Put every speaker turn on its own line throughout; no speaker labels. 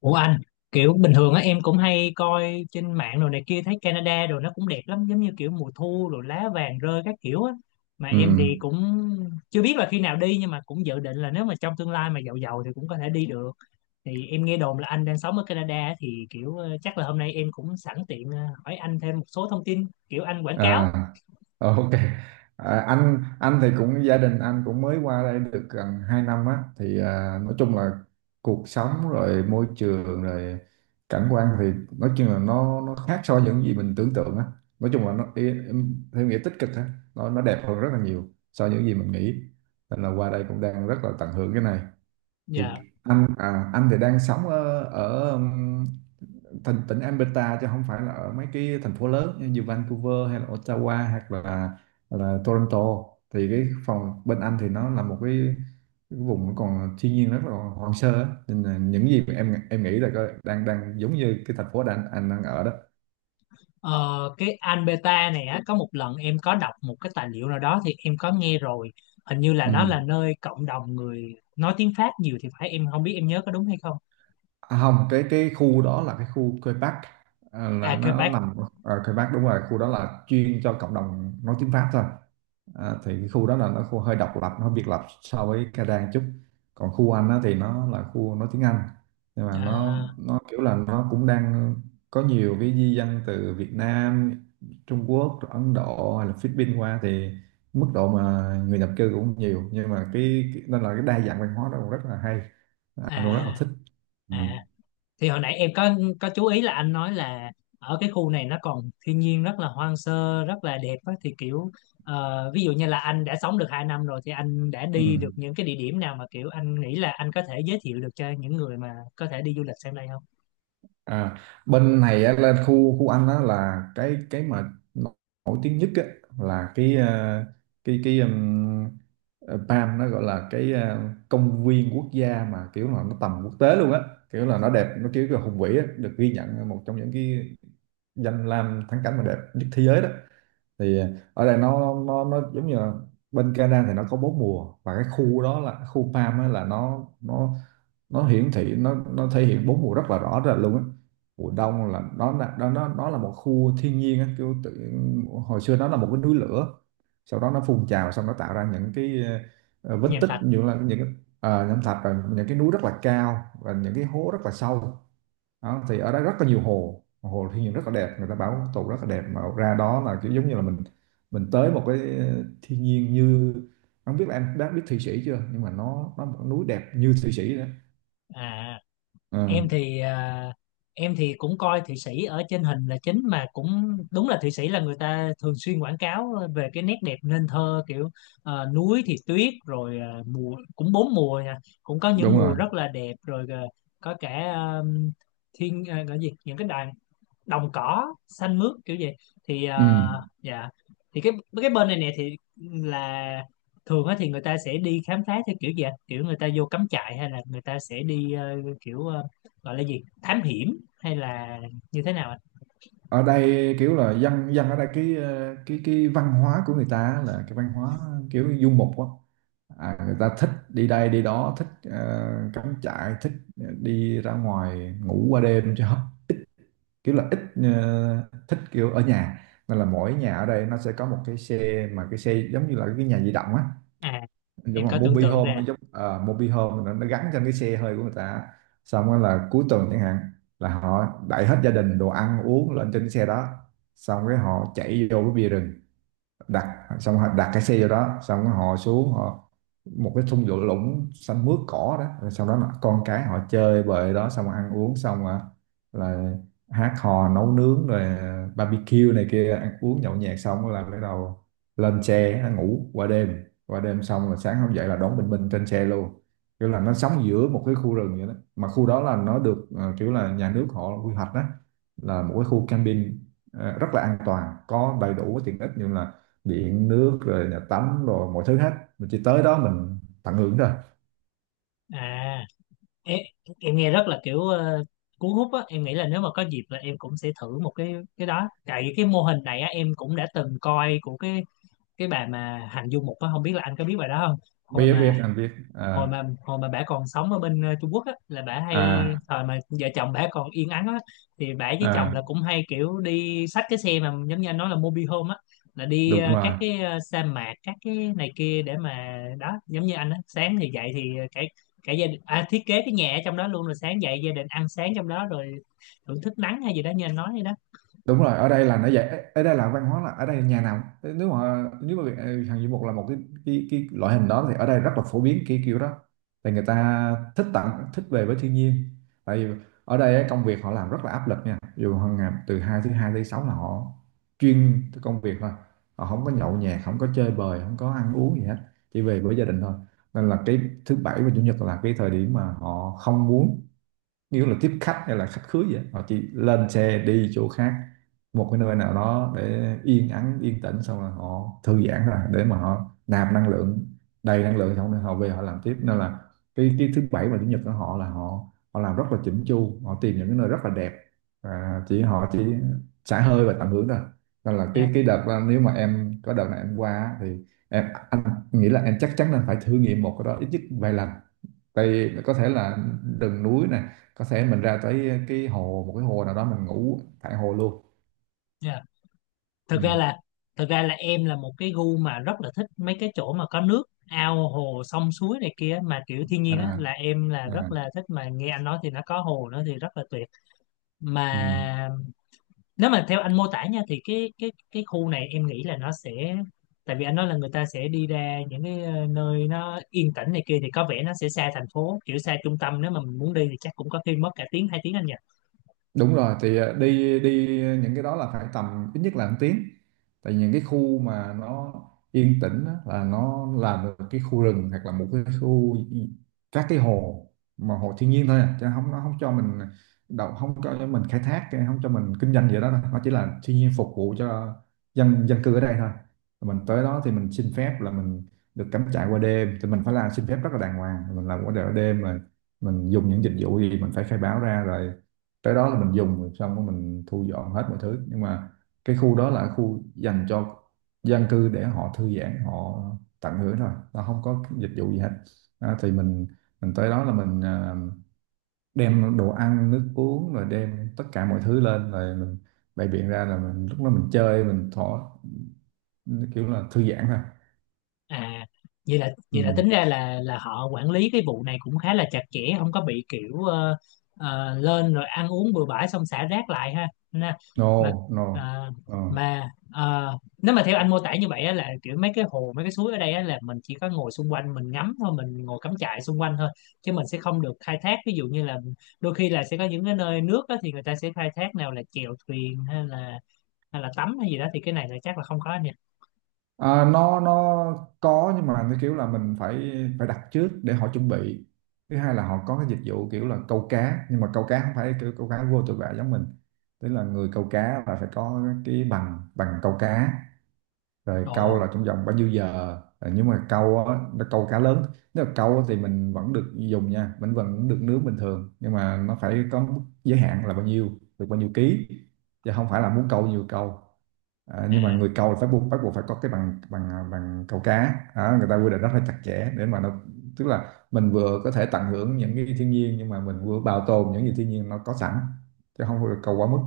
Ủa anh, kiểu bình thường á em cũng hay coi trên mạng đồ này kia, thấy Canada đồ nó cũng đẹp lắm, giống như kiểu mùa thu rồi lá vàng rơi các kiểu á, mà
Ừ.
em thì cũng chưa biết là khi nào đi, nhưng mà cũng dự định là nếu mà trong tương lai mà giàu giàu thì cũng có thể đi được. Thì em nghe đồn là anh đang sống ở Canada á, thì kiểu chắc là hôm nay em cũng sẵn tiện hỏi anh thêm một số thông tin, kiểu anh quảng cáo.
À, ok. À, anh thì cũng gia đình anh cũng mới qua đây được gần 2 năm á thì nói chung là cuộc sống rồi môi trường rồi cảnh quan thì nói chung là nó khác so với những gì mình tưởng tượng á. Nói chung là theo nghĩa tích cực á, nó đẹp hơn rất là nhiều so với những gì mình nghĩ. Nên là qua đây cũng đang rất là tận hưởng cái này. Thì
Dạ.
anh anh thì đang sống ở ở thành tỉnh Alberta chứ không phải là ở mấy cái thành phố lớn như Vancouver hay là Ottawa hoặc là Toronto, thì cái phòng bên anh thì nó là một cái vùng còn thiên nhiên rất là hoang sơ á. Nên là những gì mà em đang đang giống như cái thành phố đang anh đang ở đó.
Ờ, cái Anh Beta này á, có một lần em có đọc một cái tài liệu nào đó thì em có nghe rồi, hình như là
Ừ.
nó là nơi cộng đồng người nói tiếng Pháp nhiều thì phải, em không biết em nhớ có đúng hay không.
À, không, cái khu đó là cái khu Quebec Park, là
À,
nó
Quebec.
nằm ở Quebec Bắc, đúng rồi, khu đó là chuyên cho cộng đồng nói tiếng Pháp thôi. Thì cái khu đó là nó khu hơi độc lập, nó biệt lập so với Canada một chút. Còn khu Anh á, thì nó là khu nói tiếng Anh, nhưng mà nó
À,
nó kiểu là nó cũng đang có nhiều cái di dân từ Việt Nam, Trung Quốc rồi Ấn Độ hay là Philippines qua, thì mức độ mà người nhập cư cũng nhiều, nhưng mà nên là cái đa dạng văn hóa đó cũng rất là hay, anh cũng rất là
à
thích. Ừ.
à. Thì hồi nãy em có chú ý là anh nói là ở cái khu này nó còn thiên nhiên rất là hoang sơ rất là đẹp á, thì kiểu ví dụ như là anh đã sống được 2 năm rồi thì anh đã
Ừ.
đi được những cái địa điểm nào mà kiểu anh nghĩ là anh có thể giới thiệu được cho những người mà có thể đi du lịch sang đây không?
À, bên này á, lên khu khu anh á là cái mà nổi tiếng nhất á, là cái ờ, PAM, nó gọi là cái công viên quốc gia mà kiểu là nó tầm quốc tế luôn á, kiểu là nó đẹp, nó kiểu là hùng vĩ á, được ghi nhận một trong những cái danh lam thắng cảnh mà đẹp nhất thế giới đó. Thì ở đây nó nó giống như là bên Canada thì nó có bốn mùa, và cái khu đó là khu farm á, là nó nó hiển thị nó thể hiện bốn mùa rất là rõ rệt luôn á. Mùa đông là nó nó là một khu thiên nhiên á, hồi xưa nó là một cái núi lửa, sau đó nó phun trào xong nó tạo ra những cái ờ, vết
Nhàm
tích
Thạch.
như là những cái- ờ, nham thạch rồi những cái núi rất là cao và những cái hố rất là sâu. Đó, thì ở đó rất là nhiều hồ, hồ thiên nhiên rất là đẹp, người ta bảo tụ rất là đẹp, mà ra đó là kiểu giống như là mình tới một cái thiên nhiên như, không biết là em đã biết Thụy Sĩ chưa, nhưng mà nó một núi đẹp như Thụy Sĩ đó.
À,
Ờ,
em thì em thì cũng coi Thụy Sĩ ở trên hình là chính, mà cũng đúng là Thụy Sĩ là người ta thường xuyên quảng cáo về cái nét đẹp nên thơ, kiểu núi thì tuyết, rồi mùa cũng bốn mùa nha, cũng có những
đúng
mùa
rồi.
rất là đẹp, rồi có cả thiên gọi gì những cái đàn, đồng cỏ xanh mướt kiểu gì. Thì
Ừ.
dạ, thì cái bên này nè thì là, thường á thì người ta sẽ đi khám phá theo kiểu gì ạ? Kiểu người ta vô cắm trại hay là người ta sẽ đi kiểu gọi là gì, thám hiểm hay là như thế nào ạ?
Ở đây kiểu là dân dân ở đây cái ờ, cái văn hóa của người ta là cái văn hóa kiểu du mục á. Người ta thích đi đây đi đó, thích cắm trại, thích đi ra ngoài ngủ qua đêm chứ kiểu là ít thích kiểu ở nhà. Nên là mỗi nhà ở đây nó sẽ có một cái xe, mà cái xe giống như là cái nhà di động á,
À,
giống
em
là
có tưởng
mobile
tượng
home,
ra.
nó giống mobile home, nó gắn trên cái xe hơi của người ta. Xong rồi là cuối tuần chẳng hạn là họ đẩy hết gia đình, đồ ăn uống lên trên cái xe đó, xong cái họ chạy vô cái bìa rừng, đặt xong họ đặt cái xe vô đó, xong họ xuống họ một cái thung lũng lũng xanh mướt cỏ đó, rồi sau đó là con cái họ chơi bời đó, xong ăn uống xong là, là hát hò nấu nướng rồi barbecue này kia, ăn uống nhậu nhẹt xong là bắt đầu lên xe ngủ qua đêm, xong là sáng hôm dậy là đón bình minh trên xe luôn, kiểu là nó sống giữa một cái khu rừng vậy đó. Mà khu đó là nó được kiểu là nhà nước họ quy hoạch đó, là một cái khu camping rất là an toàn, có đầy đủ cái tiện ích như là điện nước rồi nhà tắm rồi mọi thứ hết, mình chỉ tới đó mình tận hưởng thôi.
À, em, em nghe rất là kiểu cuốn hút á, em nghĩ là nếu mà có dịp là em cũng sẽ thử một cái đó, tại vì cái mô hình này á em cũng đã từng coi của cái bà mà Hạnh Du Mục á, không biết là anh có biết bà đó không. hồi
biết
mà
biết anh biết. À
hồi mà hồi mà bả còn sống ở bên Trung Quốc á là bả hay,
à
thời mà vợ chồng bả còn yên ắng á, thì bả với chồng
à.
là cũng hay kiểu đi xách cái xe mà giống như anh nói là mobile home á, là đi
Đúng
các
rồi,
cái sa mạc các cái này kia, để mà đó giống như anh á, sáng thì dậy thì cả cả gia đình thiết kế cái nhà ở trong đó luôn, rồi sáng dậy gia đình ăn sáng trong đó, rồi thưởng thức nắng hay gì đó như anh nói vậy đó.
đúng rồi. Ở đây là nó dạy, ở đây là văn hóa là ở đây nhà nào cũng- nếu mà hàng du mục là một cái cái loại hình đó, thì ở đây rất là phổ biến cái kiểu đó. Thì người ta thích tặng, thích về với thiên nhiên, tại vì ở đây á, công việc họ làm rất là áp lực nha, dù hàng ngày từ thứ hai tới sáu là họ chuyên cái công việc thôi, họ không có nhậu nhẹt, không có chơi bời, không có ăn uống gì hết, chỉ về với gia đình thôi. Nên là cái thứ bảy và chủ nhật là cái thời điểm mà họ không muốn kiểu là tiếp khách hay là khách khứa vậy, họ chỉ lên xe đi chỗ khác, một cái nơi nào đó để yên ắng yên tĩnh, xong rồi họ thư giãn ra để mà họ nạp năng lượng, đầy năng lượng xong rồi họ về họ làm tiếp. Nên là cái thứ bảy và chủ nhật của họ là họ họ làm rất là chỉnh chu, họ tìm những cái nơi rất là đẹp, và chỉ xả hơi và tận hưởng thôi. Nên là
Dạ.
cái đợt đó, nếu mà em có đợt này em qua á, thì em anh nghĩ là em chắc chắn là phải thử nghiệm một cái đó ít nhất vài lần, tại vì có thể là rừng núi này, có thể mình ra tới cái hồ, một cái hồ nào đó mình ngủ tại hồ luôn.
Dạ.
Ừ.
Thực ra là thực ra là em là một cái gu mà rất là thích mấy cái chỗ mà có nước, ao hồ sông suối này kia mà kiểu thiên
À,
nhiên á là em là
à.
rất là thích, mà nghe anh nói thì nó có hồ nữa thì rất là tuyệt.
Ừ.
Mà nếu mà theo anh mô tả nha, thì cái khu này em nghĩ là nó sẽ, tại vì anh nói là người ta sẽ đi ra những cái nơi nó yên tĩnh này kia, thì có vẻ nó sẽ xa thành phố, kiểu xa trung tâm, nếu mà mình muốn đi thì chắc cũng có khi mất cả tiếng hai tiếng anh nhỉ.
Đúng rồi, thì ờ, đi đi những cái đó là phải tầm ít nhất là một tiếng, tại những cái khu mà nó yên tĩnh á, là nó là một cái khu rừng hoặc là một cái khu các cái hồ, mà hồ thiên nhiên thôi à. Chứ không, nó không cho mình đậu, không cho mình khai thác, không cho mình kinh doanh gì đó đâu, nó chỉ là thiên nhiên phục vụ cho dân dân cư ở đây thôi. Rồi mình tới đó thì mình xin phép là mình được cắm trại qua đêm, thì mình phải làm xin phép rất là đàng hoàng, mình làm qua đêm mà mình dùng những dịch vụ gì mình phải khai báo ra, rồi cái đó là mình dùng, rồi xong rồi mình thu dọn hết mọi thứ. Nhưng mà cái khu đó là khu dành cho dân cư để họ thư giãn, họ tận hưởng thôi, nó không có dịch vụ gì hết. Thì mình tới đó là mình đem đồ ăn nước uống rồi đem tất cả mọi thứ lên, rồi mình bày biện ra, là mình lúc đó mình chơi, mình thỏ kiểu là thư giãn thôi.
À,
Ừ.
vậy là tính ra là họ quản lý cái vụ này cũng khá là chặt chẽ, không có bị kiểu lên rồi ăn uống bừa bãi xong xả rác lại ha nè. Mà
No, no.
ờ,
Ờ.
mà nếu mà theo anh mô tả như vậy á, là kiểu mấy cái hồ mấy cái suối ở đây á, là mình chỉ có ngồi xung quanh mình ngắm thôi, mình ngồi cắm trại xung quanh thôi, chứ mình sẽ không được khai thác, ví dụ như là đôi khi là sẽ có những cái nơi nước á, thì người ta sẽ khai thác, nào là chèo thuyền hay là tắm hay gì đó, thì cái này là chắc là không có nha.
À, nó có, nhưng mà nó kiểu là mình phải phải đặt trước để họ chuẩn bị. Thứ hai là họ có cái dịch vụ kiểu là câu cá, nhưng mà câu cá không phải kiểu câu cá vô tội vạ giống mình, tức là người câu cá là phải có cái bằng bằng câu cá, rồi câu
Ồ.
là trong vòng bao nhiêu giờ. Rồi nhưng mà câu á, nó câu cá lớn, nếu mà câu á thì mình vẫn được dùng nha, mình vẫn được nướng bình thường, nhưng mà nó phải có mức giới hạn là bao nhiêu, được bao nhiêu ký, chứ không phải là muốn câu nhiều câu. À,
À,
nhưng mà người câu là phải buộc bắt buộc phải có cái bằng bằng à, bằng câu cá. Đó, người ta quy định rất là chặt chẽ để mà nó tức là mình vừa có thể tận hưởng những cái thiên nhiên, nhưng mà mình vừa bảo tồn những gì thiên nhiên nó có sẵn, chứ không được câu quá mức.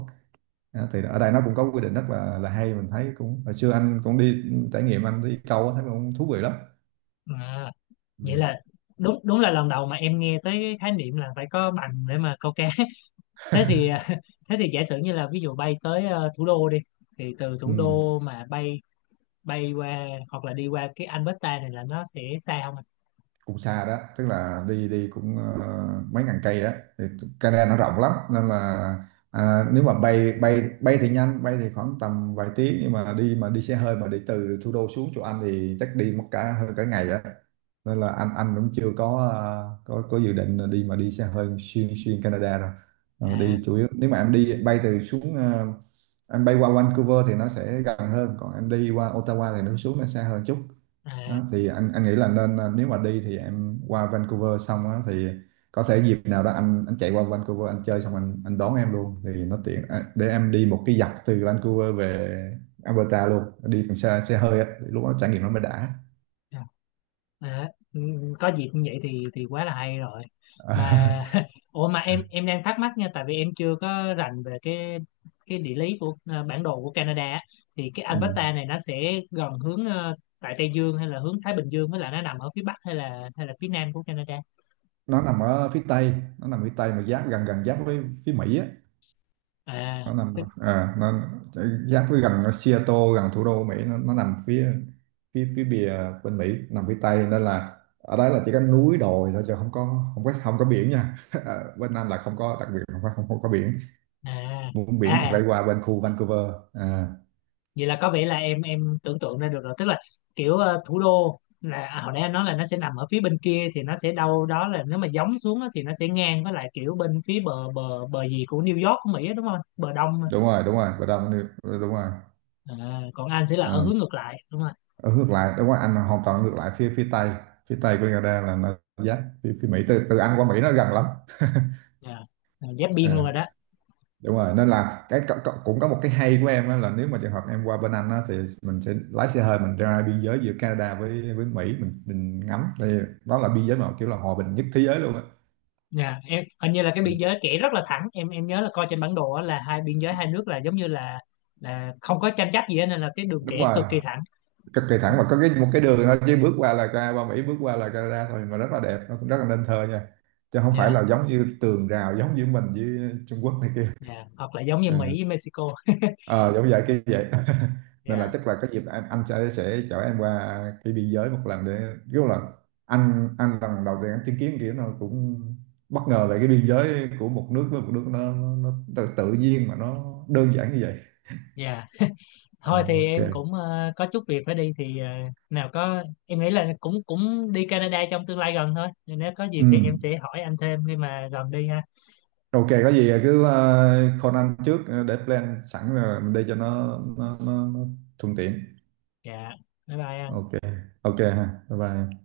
Đó, thì ở đây nó cũng có quy định rất là hay, mình thấy cũng, hồi xưa anh cũng đi trải nghiệm anh đi câu á, thấy cũng thú vị lắm.
à.
Ừ.
Vậy là đúng đúng là lần đầu mà em nghe tới cái khái niệm là phải có bằng để mà câu cá. Thế thì à, thế thì giả sử như là ví dụ bay tới thủ đô đi, thì từ thủ
Ừ.
đô mà bay bay qua hoặc là đi qua cái Alberta này là nó sẽ xa không anh.
Cũng xa đó, tức là đi đi cũng mấy ngàn cây đó, thì Canada nó rộng lắm, nên là à, nếu mà bay bay bay thì nhanh, bay thì khoảng tầm vài tiếng, nhưng mà đi xe hơi mà đi từ thủ đô xuống chỗ Anh thì chắc đi mất cả hơn cả ngày đó. Nên là anh cũng chưa có có dự định là đi xe hơi xuyên xuyên Canada rồi. Ờ,
À.
đi chủ yếu nếu mà em đi bay từ xuống em bay qua Vancouver thì nó sẽ gần hơn, còn em đi qua Ottawa thì nó xa hơn chút.
À
Đó, thì anh nghĩ là nên nếu mà đi thì em qua Vancouver xong á, thì có thể dịp nào đó anh chạy qua Vancouver, anh chơi xong anh đón em luôn thì nó tiện, để em đi một cái dọc từ Vancouver về Alberta luôn, đi bằng xe xe hơi á, thì lúc đó trải nghiệm nó mới đã.
à. À, ừ, ừ, có dịp như vậy thì quá là hay rồi. Mà ủa mà em đang thắc mắc nha, tại vì em chưa có rành về cái địa lý của bản đồ của Canada á. Thì cái
Ừ.
Alberta này nó sẽ gần hướng tại Tây Dương hay là hướng Thái Bình Dương, với lại nó nằm ở phía Bắc hay là phía Nam của Canada.
Nó nằm ở phía tây, nó nằm phía tây mà giáp gần gần giáp với phía Mỹ á,
À
nó nằm
tức.
à, nó giáp với gần ở Seattle, gần thủ đô Mỹ, nó nằm phía phía phía bìa bên Mỹ, nằm phía Tây. Nên là ở đấy là chỉ có núi đồi thôi, chứ không có không có biển nha. À, bên Nam là không có, đặc biệt là không có biển.
À.
Muốn biển thì
À,
phải qua bên khu Vancouver. À,
vậy là có vẻ là em tưởng tượng ra được rồi, tức là kiểu thủ đô là à, hồi nãy anh nói là nó sẽ nằm ở phía bên kia, thì nó sẽ đâu đó là nếu mà gióng xuống á, thì nó sẽ ngang với lại kiểu bên phía bờ bờ bờ gì của New York của Mỹ á, đúng không, bờ đông á.
đúng rồi, đúng rồi, bên đông đúng rồi.
À, còn anh sẽ là ở
À,
hướng ngược lại đúng không.
ở ngược lại, đúng rồi, Anh là hoàn toàn ngược lại, phía phía Tây. Phía Tây của Canada là nó giáp phía Mỹ, từ từ Anh qua Mỹ nó gần lắm.
Dạ. À, giáp biên luôn
À,
rồi đó.
đúng rồi, nên là cũng có một cái hay của em á, là nếu mà trường hợp em qua bên Anh á, thì mình sẽ lái xe hơi mình ra biên giới giữa Canada với Mỹ, mình ngắm, thì đó là biên giới mà kiểu là hòa bình nhất thế giới luôn á.
Dạ, em hình như là cái
Ừ.
biên giới kẻ rất là thẳng, em nhớ là coi trên bản đồ á, là hai biên giới hai nước là giống như là không có tranh chấp gì hết, nên là cái đường
Đúng
kẻ
rồi,
cực kỳ thẳng.
cực kỳ thẳng, và có một cái đường thôi, chứ bước qua là ra qua Mỹ, bước qua là Canada thôi, mà rất là đẹp, nó rất là nên thơ nha, chứ không phải
Dạ,
là giống như tường rào giống như mình với Trung Quốc này kia.
dạ, hoặc là giống như
Ờ.
Mỹ với Mexico.
Ờ giống vậy, cái vậy nên là
Dạ,
chắc là cái dịp anh sẽ chở em qua cái biên giới một lần để kiểu là anh lần đầu tiên anh chứng kiến kiểu nó cũng bất ngờ về cái biên giới của một nước với một nước, nó tự nhiên mà nó đơn giản như vậy.
dạ, thôi
Ờ,
thì
ok.
em cũng có chút việc phải đi, thì nào có em nghĩ là cũng cũng đi Canada trong tương lai gần thôi, nên nếu có dịp
Ừ.
thì em sẽ hỏi anh thêm khi mà gần đi ha.
Ok, có gì cứ call anh trước để plan sẵn rồi mình đi cho nó thuận tiện.
Dạ, bye bye anh.
Ok. Ok ha, bye bye.